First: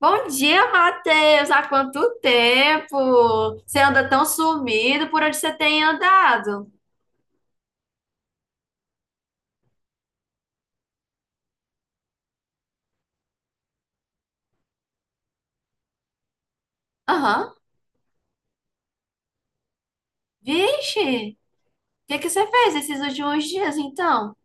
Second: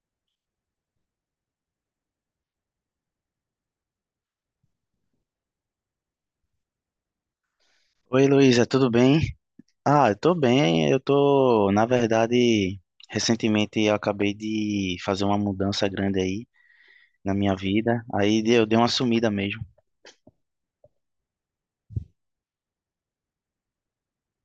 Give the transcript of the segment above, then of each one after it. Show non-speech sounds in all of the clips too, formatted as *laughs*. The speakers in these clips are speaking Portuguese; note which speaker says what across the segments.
Speaker 1: Bom dia, Matheus! Há quanto tempo? Você anda tão sumido, por onde você tem andado?
Speaker 2: Oi, Luísa, tudo bem? Ah, eu tô bem. Eu tô, na verdade, recentemente eu acabei de fazer uma mudança grande aí na
Speaker 1: Aham.
Speaker 2: minha vida. Aí eu dei uma sumida mesmo.
Speaker 1: Vixe! O que que você fez esses últimos dias, então?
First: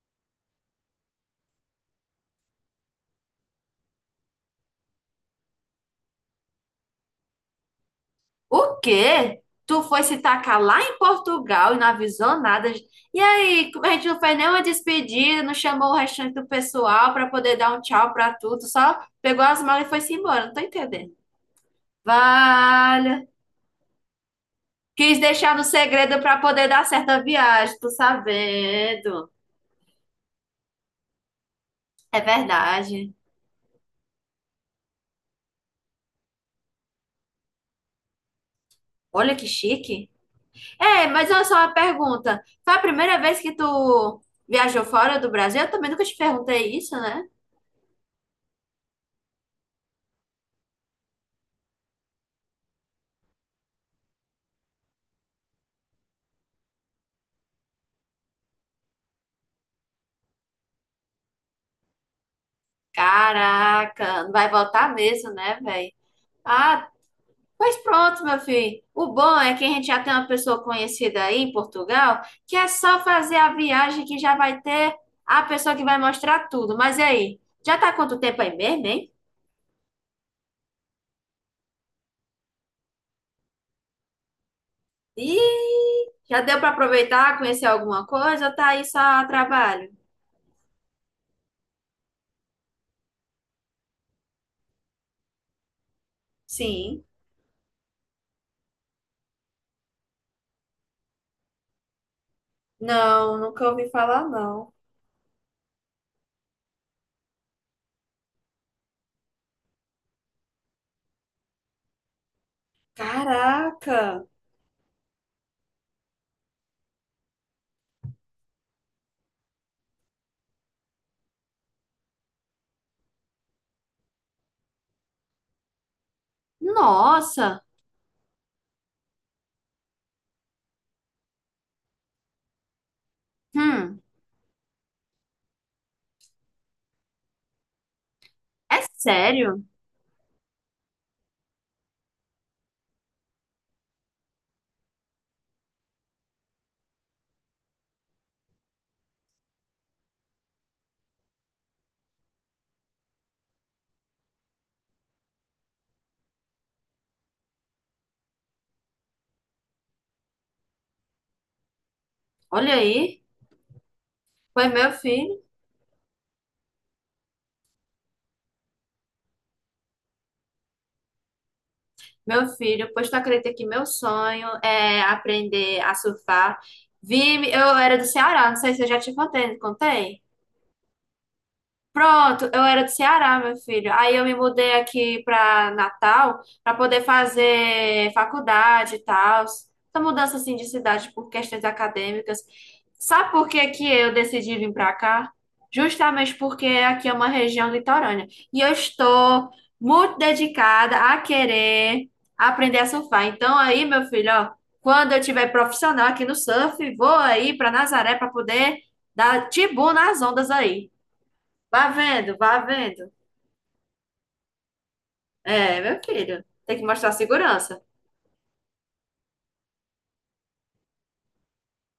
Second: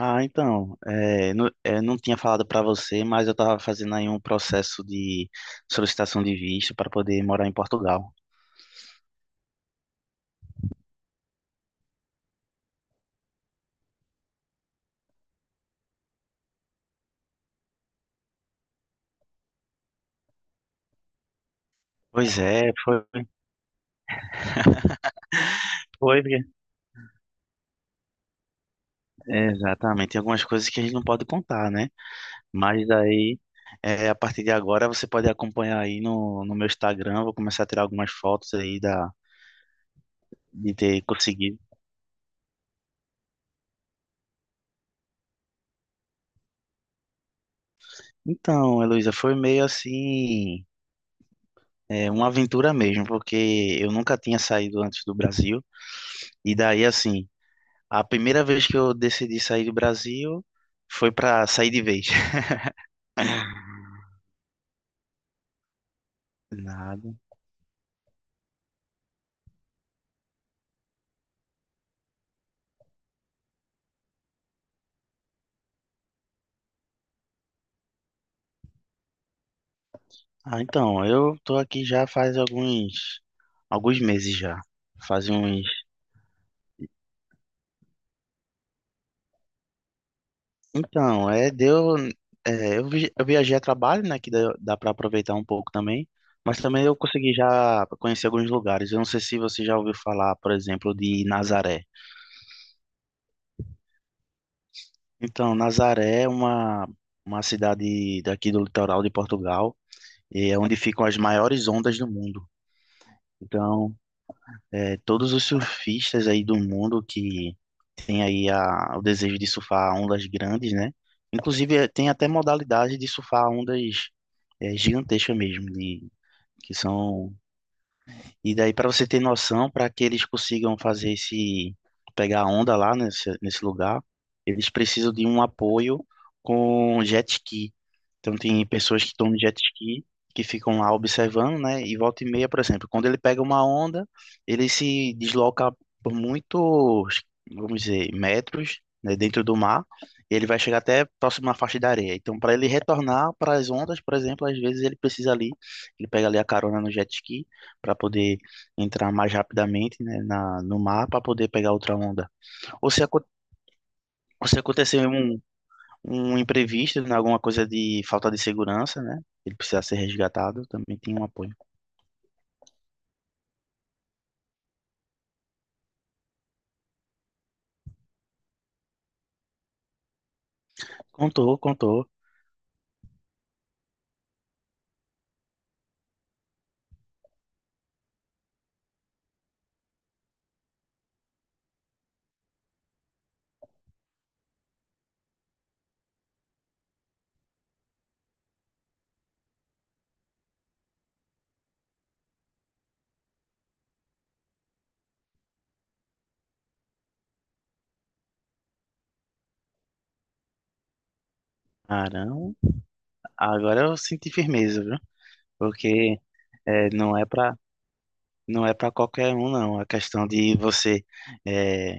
Speaker 2: Ah, então, eu não tinha falado pra você, mas eu tava fazendo aí um processo de solicitação de visto para poder morar em Portugal.
Speaker 1: O quê? Tu foi se tacar lá em Portugal e não avisou nada? E aí, como a gente não fez nenhuma despedida, não chamou o restante do pessoal para poder dar um tchau para tudo, só pegou as malas e foi-se embora, não tô entendendo.
Speaker 2: Pois é, foi,
Speaker 1: Vale! Quis deixar no segredo
Speaker 2: foi,
Speaker 1: para poder dar certa viagem, tô sabendo.
Speaker 2: exatamente. Tem algumas coisas que a gente não pode contar, né?
Speaker 1: É
Speaker 2: Mas
Speaker 1: verdade.
Speaker 2: aí, é, a partir de agora, você pode acompanhar aí no meu Instagram. Vou começar a tirar algumas fotos aí
Speaker 1: Olha que chique.
Speaker 2: de ter
Speaker 1: É, mas olha só
Speaker 2: conseguido.
Speaker 1: uma pergunta. Foi a primeira vez que tu viajou fora do Brasil? Eu também nunca te perguntei isso, né?
Speaker 2: Então, Heloísa, foi meio assim, é, uma aventura mesmo, porque eu nunca tinha saído antes do Brasil. E daí, assim, a primeira vez que eu decidi sair do Brasil foi para sair de vez. *laughs*
Speaker 1: Caraca, não vai voltar mesmo, né, velho? Ah,
Speaker 2: Nada.
Speaker 1: pois pronto, meu filho. O bom é que a gente já tem uma pessoa conhecida aí em Portugal, que é só fazer a viagem que já vai ter a pessoa que vai mostrar tudo. Mas e aí? Já tá há quanto tempo aí mesmo, hein?
Speaker 2: Ah, então, eu tô aqui já faz alguns meses já. Faz uns
Speaker 1: Ih, já deu pra aproveitar, conhecer alguma coisa ou tá aí só a trabalho?
Speaker 2: Então, é, deu, é, eu, vi- eu viajei a trabalho, né, que dá para aproveitar um pouco também, mas também eu
Speaker 1: Sim.
Speaker 2: consegui já conhecer alguns lugares. Eu não sei se você já ouviu falar, por exemplo, de Nazaré.
Speaker 1: Não, nunca ouvi falar, não.
Speaker 2: Então, Nazaré é uma cidade daqui do litoral de Portugal, e é onde ficam as maiores ondas do mundo. Então,
Speaker 1: Caraca!
Speaker 2: é, todos os surfistas aí do mundo que tem aí o desejo de surfar ondas grandes, né? Inclusive, tem até modalidade de surfar ondas gigantescas mesmo, de, que são
Speaker 1: Nossa!
Speaker 2: e daí, para você ter noção, para que eles consigam fazer esse, pegar a onda lá nesse
Speaker 1: Hum,
Speaker 2: lugar, eles precisam de um apoio com jet ski. Então, tem
Speaker 1: é
Speaker 2: pessoas que estão no jet
Speaker 1: sério?
Speaker 2: ski, que ficam lá observando, né? E volta e meia, por exemplo, quando ele pega uma onda, ele se desloca por muitos, vamos dizer, metros, né, dentro do mar, e ele vai chegar até próximo à faixa da areia. Então, para ele retornar para as ondas, por exemplo, às vezes ele precisa ali, ele pega ali a carona no jet ski para poder entrar mais rapidamente, né, no mar para poder pegar outra onda.
Speaker 1: Olha
Speaker 2: Ou se,
Speaker 1: aí.
Speaker 2: aco- ou se
Speaker 1: Foi meu
Speaker 2: acontecer um,
Speaker 1: filho.
Speaker 2: um imprevisto, né, alguma coisa de falta de segurança, né? Ele precisar ser resgatado, também tem um apoio.
Speaker 1: Meu filho, pois tu acredita que meu sonho é aprender a surfar? Vi, eu era do Ceará, não sei se eu já te contei, não contei?
Speaker 2: Contou, contou.
Speaker 1: Pronto, eu era do Ceará, meu filho. Aí eu me mudei aqui para Natal para poder fazer faculdade e tal. Essa mudança assim de cidade por questões acadêmicas. Sabe por que que eu decidi vir para cá? Justamente porque aqui é uma região litorânea e eu estou muito dedicada a querer aprender a surfar. Então aí, meu filho, ó, quando eu tiver profissional aqui no surf, vou aí para Nazaré para poder dar tibu nas ondas aí. Vá vendo,
Speaker 2: Arão,
Speaker 1: vá vendo.
Speaker 2: agora eu senti firmeza, viu?
Speaker 1: É, meu
Speaker 2: Porque
Speaker 1: filho, tem que
Speaker 2: é,
Speaker 1: mostrar
Speaker 2: não é para
Speaker 1: segurança.
Speaker 2: não é para qualquer um, não. A questão de você é,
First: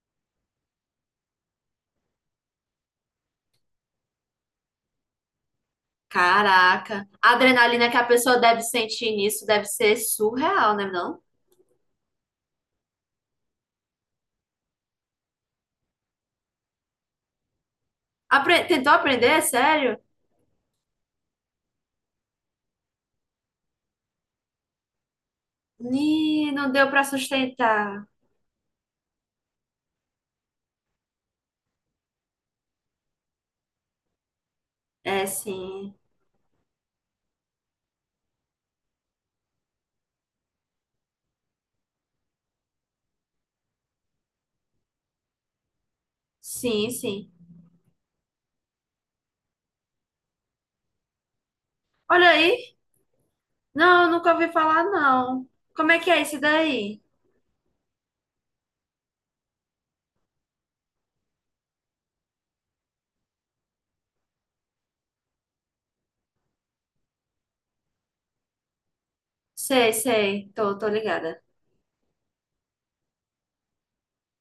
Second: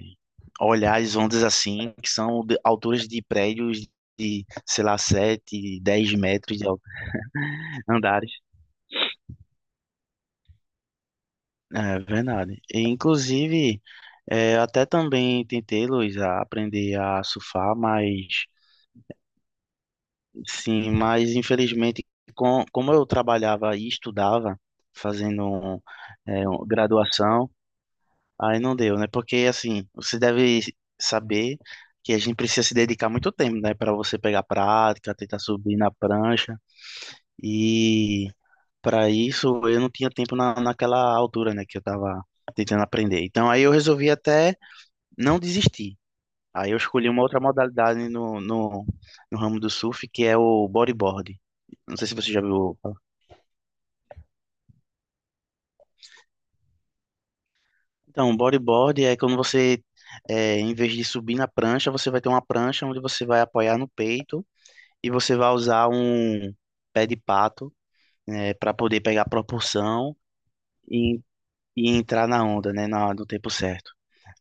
Speaker 2: olhar as ondas assim, que são de alturas de prédios de, sei lá, 7 10 metros de altura,
Speaker 1: Caraca, a adrenalina que a
Speaker 2: andares.
Speaker 1: pessoa deve sentir nisso deve ser surreal, né, não?
Speaker 2: É verdade. E, inclusive, eu até também tentei, Luiz, a aprender a surfar, mas
Speaker 1: Apre- Tentou aprender, sério?
Speaker 2: sim, mas infelizmente, como eu trabalhava e estudava, fazendo
Speaker 1: Ih, não deu pra
Speaker 2: graduação,
Speaker 1: sustentar.
Speaker 2: aí não deu, né? Porque assim, você deve saber que a gente precisa se dedicar muito tempo, né? Para você pegar prática,
Speaker 1: É,
Speaker 2: tentar subir na
Speaker 1: sim.
Speaker 2: prancha. E para isso eu não tinha tempo naquela altura, né, que eu tava tentando aprender. Então aí eu resolvi até não desistir. Aí eu
Speaker 1: Sim,
Speaker 2: escolhi uma
Speaker 1: sim.
Speaker 2: outra modalidade no ramo do surf, que é o bodyboard. Não sei se
Speaker 1: Olha
Speaker 2: você já viu
Speaker 1: aí.
Speaker 2: falar.
Speaker 1: Não, nunca ouvi falar, não. Como é que é isso daí?
Speaker 2: Então, bodyboard é quando você, em vez de subir na prancha, você vai ter uma prancha onde você vai apoiar no peito e você vai usar um pé de pato, né, para poder pegar
Speaker 1: Sei,
Speaker 2: propulsão.
Speaker 1: sei. Tô, tô
Speaker 2: E
Speaker 1: ligada.
Speaker 2: e entrar na onda, né, no tempo certo.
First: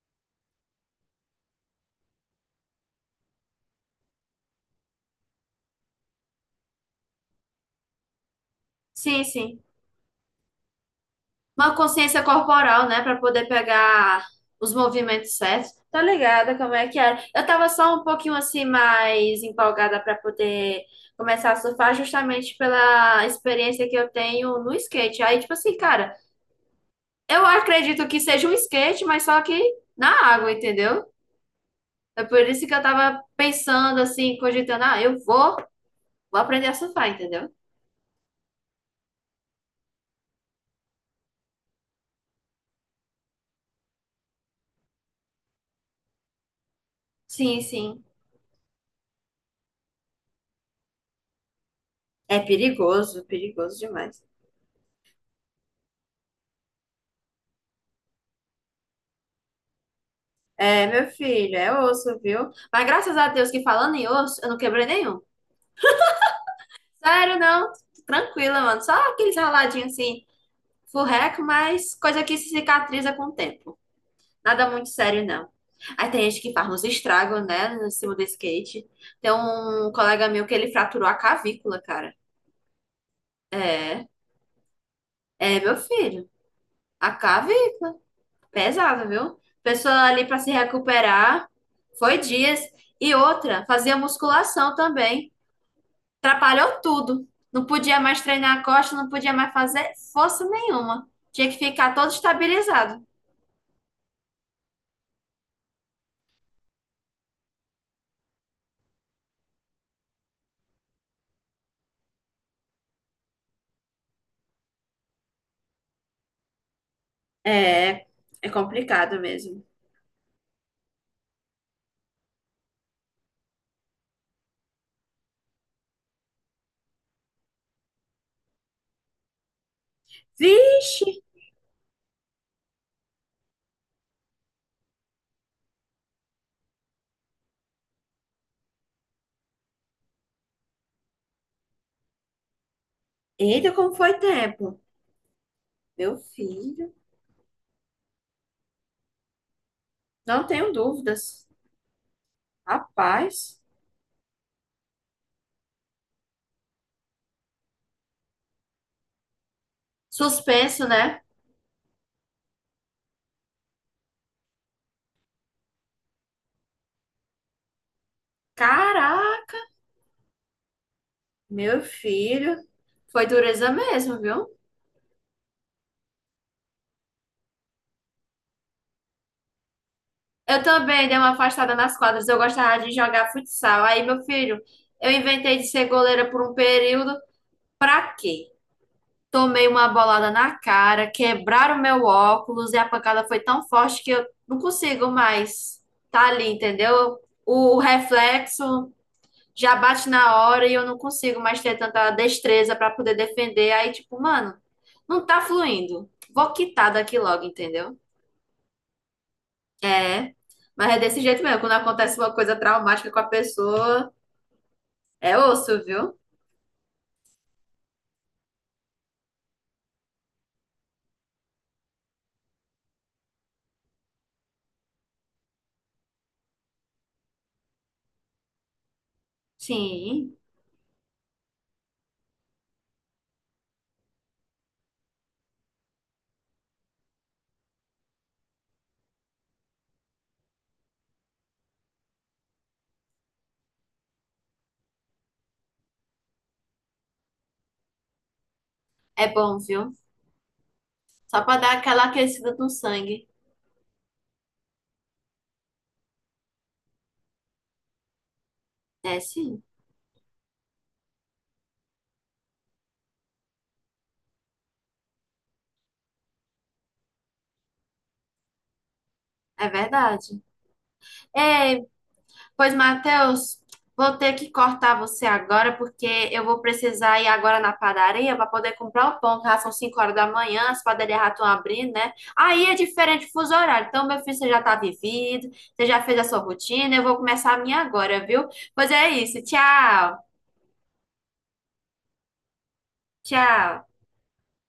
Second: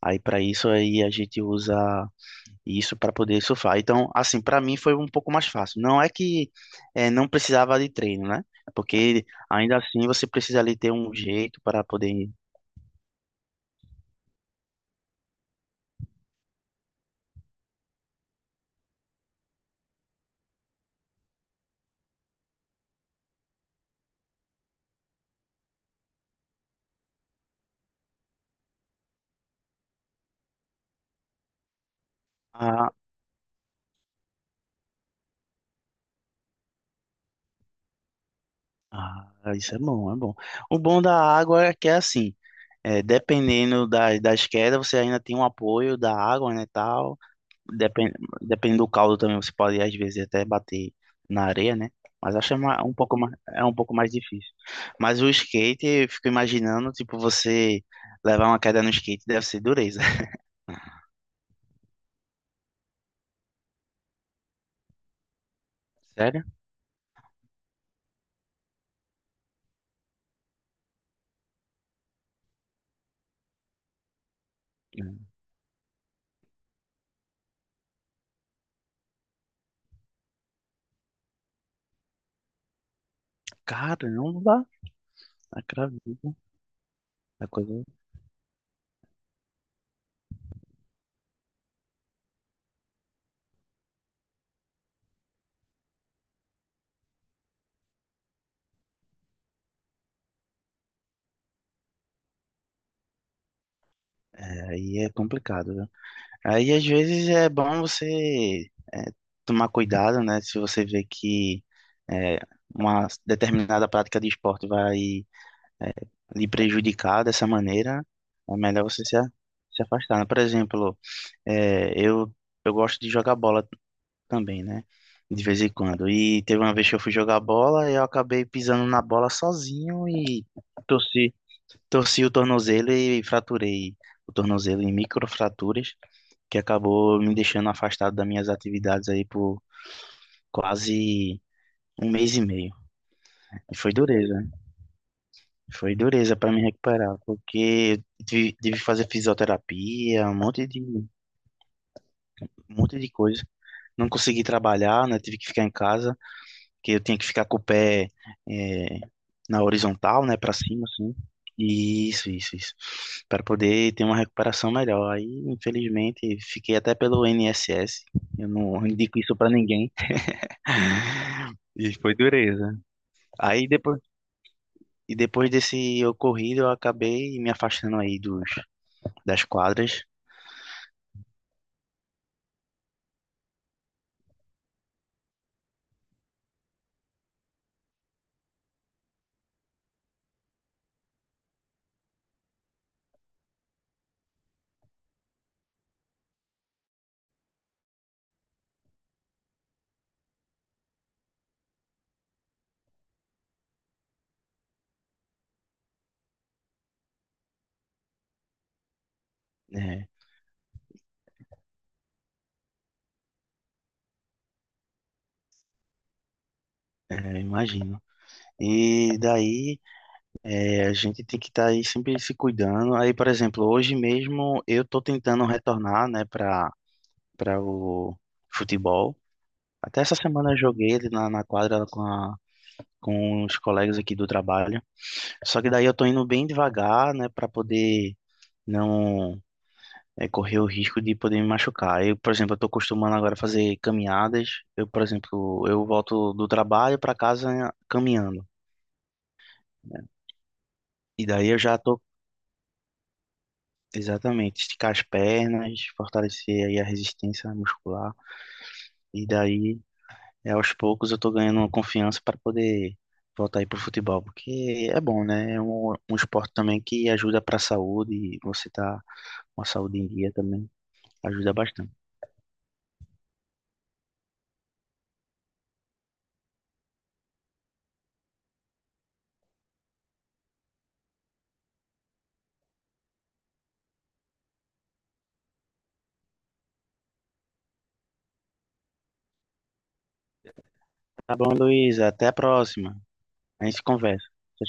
Speaker 2: Aí para isso aí a gente usa isso para poder surfar. Então, assim, para mim foi um pouco mais fácil. Não é que não precisava de treino, né?
Speaker 1: Sim,
Speaker 2: Porque
Speaker 1: sim.
Speaker 2: ainda assim você precisa ali ter um jeito
Speaker 1: Uma
Speaker 2: para
Speaker 1: consciência
Speaker 2: poder.
Speaker 1: corporal, né, para poder pegar os movimentos certos. Tá ligada como é que era? Eu tava só um pouquinho assim mais empolgada para poder começar a surfar justamente pela experiência que eu tenho no skate. Aí, tipo assim, cara, eu acredito que seja um skate, mas só que na água, entendeu? É por isso que eu
Speaker 2: Ah,
Speaker 1: tava pensando assim, cogitando, ah, eu vou, vou aprender a surfar, entendeu?
Speaker 2: ah, isso é bom, é bom. O bom da água é que é assim, dependendo das quedas, você ainda tem um apoio da água, né, tal.
Speaker 1: Sim, sim.
Speaker 2: Depende, dependendo do caldo também, você pode às vezes até bater na areia, né? Mas
Speaker 1: É
Speaker 2: acho que um pouco
Speaker 1: perigoso,
Speaker 2: mais, é um
Speaker 1: perigoso
Speaker 2: pouco mais
Speaker 1: demais.
Speaker 2: difícil. Mas o skate, eu fico imaginando, tipo, você levar uma queda no skate deve ser dureza. *laughs*
Speaker 1: É, meu filho, é osso, viu? Mas graças a Deus que falando em osso, eu não quebrei nenhum.
Speaker 2: Sério?
Speaker 1: Sério, não. Tranquila, mano. Só aqueles raladinhos assim, furreco, mas coisa que se cicatriza com o tempo. Nada muito sério, não. Aí tem gente que faz uns estragos, né, no cima do skate. Tem um colega meu que ele fraturou a cavícula, cara. É,
Speaker 2: Caramba,
Speaker 1: é, meu filho.
Speaker 2: acredito.
Speaker 1: A
Speaker 2: A
Speaker 1: cavícula
Speaker 2: coisa...
Speaker 1: pesada, viu? Pessoa ali pra se recuperar. Foi dias. E outra, fazia musculação também. Atrapalhou tudo. Não podia mais treinar a costa, não podia mais fazer força nenhuma. Tinha que ficar todo estabilizado.
Speaker 2: Aí é complicado, viu? Aí às vezes é bom você tomar cuidado, né? Se você vê que é, uma determinada prática de esporte vai é, lhe prejudicar dessa maneira,
Speaker 1: É, é
Speaker 2: é melhor você
Speaker 1: complicado mesmo.
Speaker 2: se afastar, né? Por exemplo, é, eu, eu gosto de jogar bola também, né? De vez em quando. E teve uma vez que eu fui jogar bola e eu acabei pisando na bola sozinho e
Speaker 1: Vixe!
Speaker 2: torci, torci o tornozelo e fraturei o tornozelo em microfraturas, que acabou me deixando afastado das minhas atividades aí por quase um mês e meio.
Speaker 1: Eita,
Speaker 2: E foi
Speaker 1: como foi
Speaker 2: dureza.
Speaker 1: tempo.
Speaker 2: Foi
Speaker 1: Meu
Speaker 2: dureza para me
Speaker 1: filho,
Speaker 2: recuperar, porque eu tive que fazer fisioterapia,
Speaker 1: não tenho
Speaker 2: um
Speaker 1: dúvidas.
Speaker 2: monte de coisa.
Speaker 1: Rapaz,
Speaker 2: Não consegui trabalhar, né? Tive que ficar em casa, porque eu tinha que ficar com o pé eh, na horizontal, né? Para cima,
Speaker 1: suspenso,
Speaker 2: assim.
Speaker 1: né?
Speaker 2: Isso, isso, isso. Para poder ter uma recuperação melhor. Aí, infelizmente, fiquei até pelo INSS. Eu não indico isso para
Speaker 1: Caraca,
Speaker 2: ninguém.
Speaker 1: meu
Speaker 2: E foi
Speaker 1: filho,
Speaker 2: dureza.
Speaker 1: foi
Speaker 2: Aí
Speaker 1: dureza
Speaker 2: depois,
Speaker 1: mesmo, viu?
Speaker 2: e depois desse ocorrido, eu acabei me afastando aí das quadras,
Speaker 1: Eu também dei uma afastada nas quadras. Eu gostava de jogar futsal. Aí, meu filho, eu inventei de ser goleira por um período. Pra quê? Tomei uma bolada na cara, quebraram meu óculos e a pancada foi tão forte que eu não consigo mais tá ali, entendeu? O reflexo já bate na hora e eu não consigo mais ter tanta destreza para poder defender. Aí, tipo, mano, não tá fluindo. Vou quitar daqui logo, entendeu?
Speaker 2: né?
Speaker 1: É, mas é desse jeito mesmo. Quando acontece uma coisa traumática com a pessoa, é osso, viu?
Speaker 2: É, imagino. E daí a gente tem que estar aí sempre se cuidando. Aí, por exemplo, hoje mesmo eu tô tentando retornar, né, para o futebol. Até essa
Speaker 1: Sim,
Speaker 2: semana eu joguei ali na quadra com com os colegas aqui do trabalho. Só que daí eu tô indo bem devagar, né, para poder não correr o risco de poder me machucar. Eu, por exemplo, eu tô acostumando agora a fazer caminhadas. Eu, por exemplo, eu volto do trabalho para casa caminhando.
Speaker 1: é bom, viu?
Speaker 2: E
Speaker 1: Só
Speaker 2: daí
Speaker 1: pra
Speaker 2: eu
Speaker 1: dar
Speaker 2: já tô,
Speaker 1: aquela aquecida no sangue.
Speaker 2: exatamente, esticar as pernas, fortalecer aí a resistência muscular.
Speaker 1: É,
Speaker 2: E
Speaker 1: sim.
Speaker 2: daí, aos poucos, eu tô ganhando uma confiança para poder voltar aí pro futebol, porque é bom, né? É um esporte também que ajuda para a saúde, e você tá com a
Speaker 1: É
Speaker 2: saúde em dia
Speaker 1: verdade.
Speaker 2: também, ajuda
Speaker 1: Ei,
Speaker 2: bastante.
Speaker 1: pois, Matheus, vou ter que cortar você agora, porque eu vou precisar ir agora na padaria para poder comprar o pão, que já são 5 horas da manhã, as padarias já estão abrindo, né? Aí é diferente o fuso horário. Então, meu filho, você já está vivido, você já fez a sua rotina, eu vou começar a minha agora, viu? Pois é isso. Tchau,
Speaker 2: Tá bom, Luiz, até a próxima. A gente
Speaker 1: tchau.
Speaker 2: conversa.